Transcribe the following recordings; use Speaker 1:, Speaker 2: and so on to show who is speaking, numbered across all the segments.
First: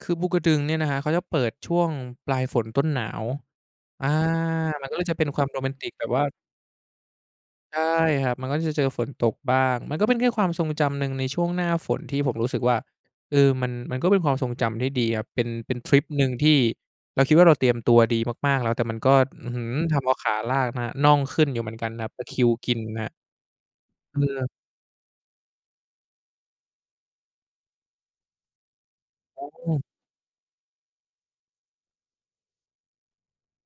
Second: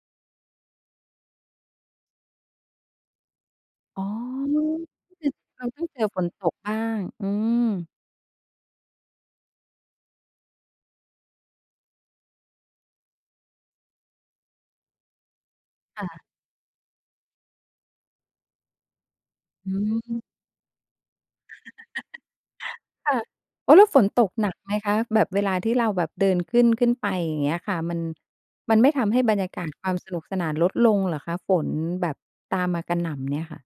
Speaker 1: คือภูกระดึงเนี่ยนะครับ เขาจะเปิดช่วงปลายฝนต้นหนาว
Speaker 2: อ๋อ
Speaker 1: อา มันก็เลยจะเป็นความโร
Speaker 2: เร
Speaker 1: แ
Speaker 2: า
Speaker 1: มน
Speaker 2: ต้อ
Speaker 1: ต
Speaker 2: ง
Speaker 1: ิก
Speaker 2: เจ
Speaker 1: แ
Speaker 2: อ
Speaker 1: บบ
Speaker 2: ฝ
Speaker 1: ว่า
Speaker 2: นตกบ้าง อื
Speaker 1: ใช่
Speaker 2: ม
Speaker 1: ครับ มันก็จะเจอฝนตกบ้าง มันก็เป็นแค่ความทรงจำหนึ่งในช่วงหน้าฝนที่ผมรู้สึกว่า เอ่อ มัน มันก็เป็นความทรงจำที่ดีครับ เป็น เป็นทริ
Speaker 2: ค่
Speaker 1: ป
Speaker 2: ะ
Speaker 1: หนึ่งที่เราคิดว่าเราเตรียมตัวดีมาก ๆ แล้ว แต่มันก็ อื้อฮื
Speaker 2: อ
Speaker 1: อ ทำเอา
Speaker 2: ืม
Speaker 1: ขาลากนะ น่องขึ้นอยู่เหมือนกันนะครับ ตะคริวกินน
Speaker 2: ค
Speaker 1: ะ
Speaker 2: ่ะ อ๋อ แล้วฝน
Speaker 1: อื
Speaker 2: ตกหน
Speaker 1: อ
Speaker 2: ักไหมคะ แบบเวลาที่เราแบบเดินขึ้น ขึ้นไปอย่างเงี้ยค่ะ มัน มันไม่ทำให้บร
Speaker 1: อ
Speaker 2: ร
Speaker 1: ๋
Speaker 2: ยากาศ
Speaker 1: อ
Speaker 2: ความสนุกสนาน ลดลงเหรอคะ? ฝนแบบตามมากระหน่ำเนี่ยค่ะ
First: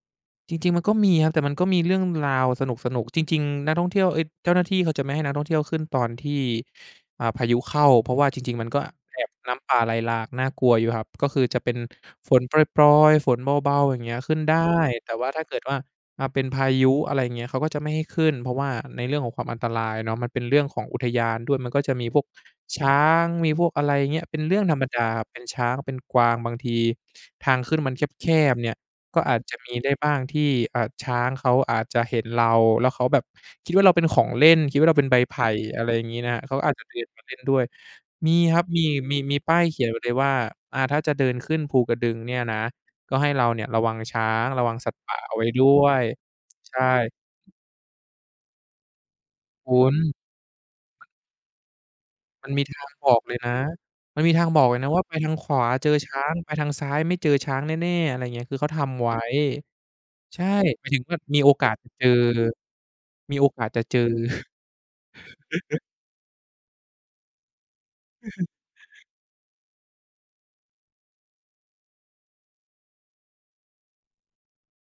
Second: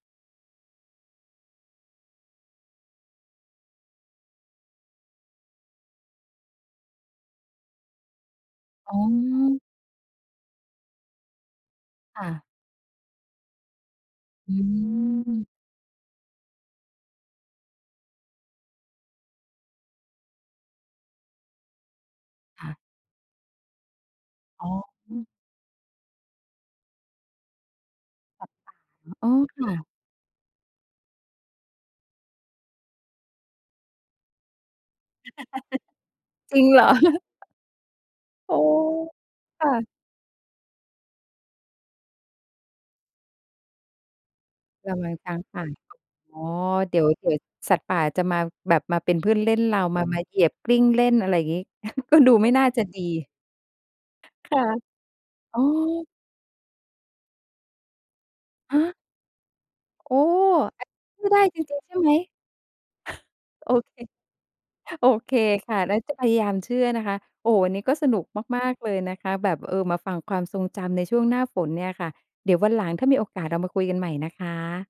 Speaker 1: จริง ๆ มันก็มีครับ แต่มันก็มีเรื่องราวสนุก ๆ จริง ๆ นักท่องเที่ยว เอ๊ย เจ้าหน้าที่ เขาจะไม่ให้นักท่องเที่ยวขึ้นตอนที่ อ่า พายุเข้า เพราะว่าจริง ๆ มันก็
Speaker 2: อ๋
Speaker 1: แอบน
Speaker 2: อ
Speaker 1: ้ำป่าไหลหลาก น่ากลัวอยู่ครับ ก็คือจะเป็น
Speaker 2: ค่
Speaker 1: ฝน
Speaker 2: ะ
Speaker 1: ปรอย ๆ ฝนเบา ๆ อย่างเงี้ยขึ้น
Speaker 2: อ
Speaker 1: ได้ แต่ว่าถ้
Speaker 2: ืม
Speaker 1: าเกิดว่า อา เป็นพายุ อะไรอย่างเงี้ย เขาก็จะไม่ให้ขึ้น เพราะว่าในเรื่องของความอันตรายเนาะ มันเป็นเรื่องของอุทยานด้วย มันก็จะมีพวก
Speaker 2: ค่ะ
Speaker 1: ช้าง มีพวกอะไรอย่างเงี้ย เป็นเรื่อ
Speaker 2: อ๋
Speaker 1: งธรรมดา
Speaker 2: อ
Speaker 1: เป็นช้าง เป็นกวาง บางทีทางขึ้นมันแคบ ๆ เนี่ย ก็
Speaker 2: อ๋อ
Speaker 1: อาจจะ
Speaker 2: ค่
Speaker 1: มี
Speaker 2: ะ
Speaker 1: ได้บ้างที่ อ่า ช้างเขาอาจจะเห็นเรา แล้วเขาแบบคิดว่าเราเป็นของเล่น คิดว่าเราเป็นใบไผ่ อะไรอย่างงี้นะครับ เข
Speaker 2: จ
Speaker 1: า
Speaker 2: ริ
Speaker 1: ก็
Speaker 2: ง
Speaker 1: อา
Speaker 2: เ
Speaker 1: จ
Speaker 2: ห
Speaker 1: จ
Speaker 2: ร
Speaker 1: ะ
Speaker 2: อ?
Speaker 1: เดินมาเล่นด้วย มี
Speaker 2: โอ้
Speaker 1: ครับ มี มี มีป้า
Speaker 2: ค
Speaker 1: ย
Speaker 2: ่
Speaker 1: เขี
Speaker 2: ะ
Speaker 1: ยนไว้เลยว่า อ่า ถ้าจะเดินขึ้นภูกระดึงเนี่ยนะ ก็ให้เราเนี่ยระวังช้าง ระวังสั
Speaker 2: ก
Speaker 1: ตว์
Speaker 2: ำลั
Speaker 1: ป
Speaker 2: ง
Speaker 1: ่า
Speaker 2: ช
Speaker 1: เ
Speaker 2: ้
Speaker 1: อา
Speaker 2: า
Speaker 1: ไ
Speaker 2: ง
Speaker 1: ว้
Speaker 2: ป
Speaker 1: ด
Speaker 2: ่า
Speaker 1: ้วย
Speaker 2: อ๋อ
Speaker 1: ใช่
Speaker 2: เดี๋ยว เดี๋ยวสัตว์ป่าจะมา แบบมาเป็นเพื่อนเล่น
Speaker 1: ค
Speaker 2: เรา
Speaker 1: ุณ
Speaker 2: มา มาเหยียบกลิ้งเล่น อะไรอย่างงี้ ก็ดูไ
Speaker 1: ม
Speaker 2: ม
Speaker 1: ั
Speaker 2: ่
Speaker 1: นม
Speaker 2: น
Speaker 1: ี
Speaker 2: ่า
Speaker 1: ท
Speaker 2: จะ
Speaker 1: าง
Speaker 2: ดี
Speaker 1: บอกเลยนะ มันมีทา
Speaker 2: ค
Speaker 1: งบ
Speaker 2: ่ะ
Speaker 1: อกเลยนะว่า "ไปทางข
Speaker 2: อ
Speaker 1: ว
Speaker 2: ๋
Speaker 1: าเจอ
Speaker 2: อ
Speaker 1: ช้าง ไปทางซ้ายไม่เจอช้างแน่ ๆ" อะไรอย่างเงี้ย คือเขา
Speaker 2: ฮ
Speaker 1: ท
Speaker 2: ะ
Speaker 1: ำไว้
Speaker 2: โอ้
Speaker 1: ใช่
Speaker 2: อ
Speaker 1: ห
Speaker 2: ั
Speaker 1: ม
Speaker 2: น
Speaker 1: าย
Speaker 2: น
Speaker 1: ถึงว่า
Speaker 2: ี้เชื่อได
Speaker 1: มี
Speaker 2: ้
Speaker 1: โอ
Speaker 2: จร
Speaker 1: กาส
Speaker 2: ิง
Speaker 1: จ
Speaker 2: ๆ ใ
Speaker 1: ะ
Speaker 2: ช่
Speaker 1: เจ
Speaker 2: ไ
Speaker 1: อ
Speaker 2: หม?
Speaker 1: มีโอก
Speaker 2: ฮ
Speaker 1: า
Speaker 2: โ
Speaker 1: ส
Speaker 2: อ
Speaker 1: จะ
Speaker 2: เค
Speaker 1: เจอ
Speaker 2: โอเคค่ะ แล้วจะพยายามเชื่อนะคะ โอ้ วันนี้ก็สนุกมาก ๆ เลยนะคะแบบ เอ่อ มาฟังความทรงจำในช่วงหน้าฝนเนี่ยค่ะ เดี๋ยววันหลังถ้ามีโอกาสเรามาคุยกันใหม่นะคะ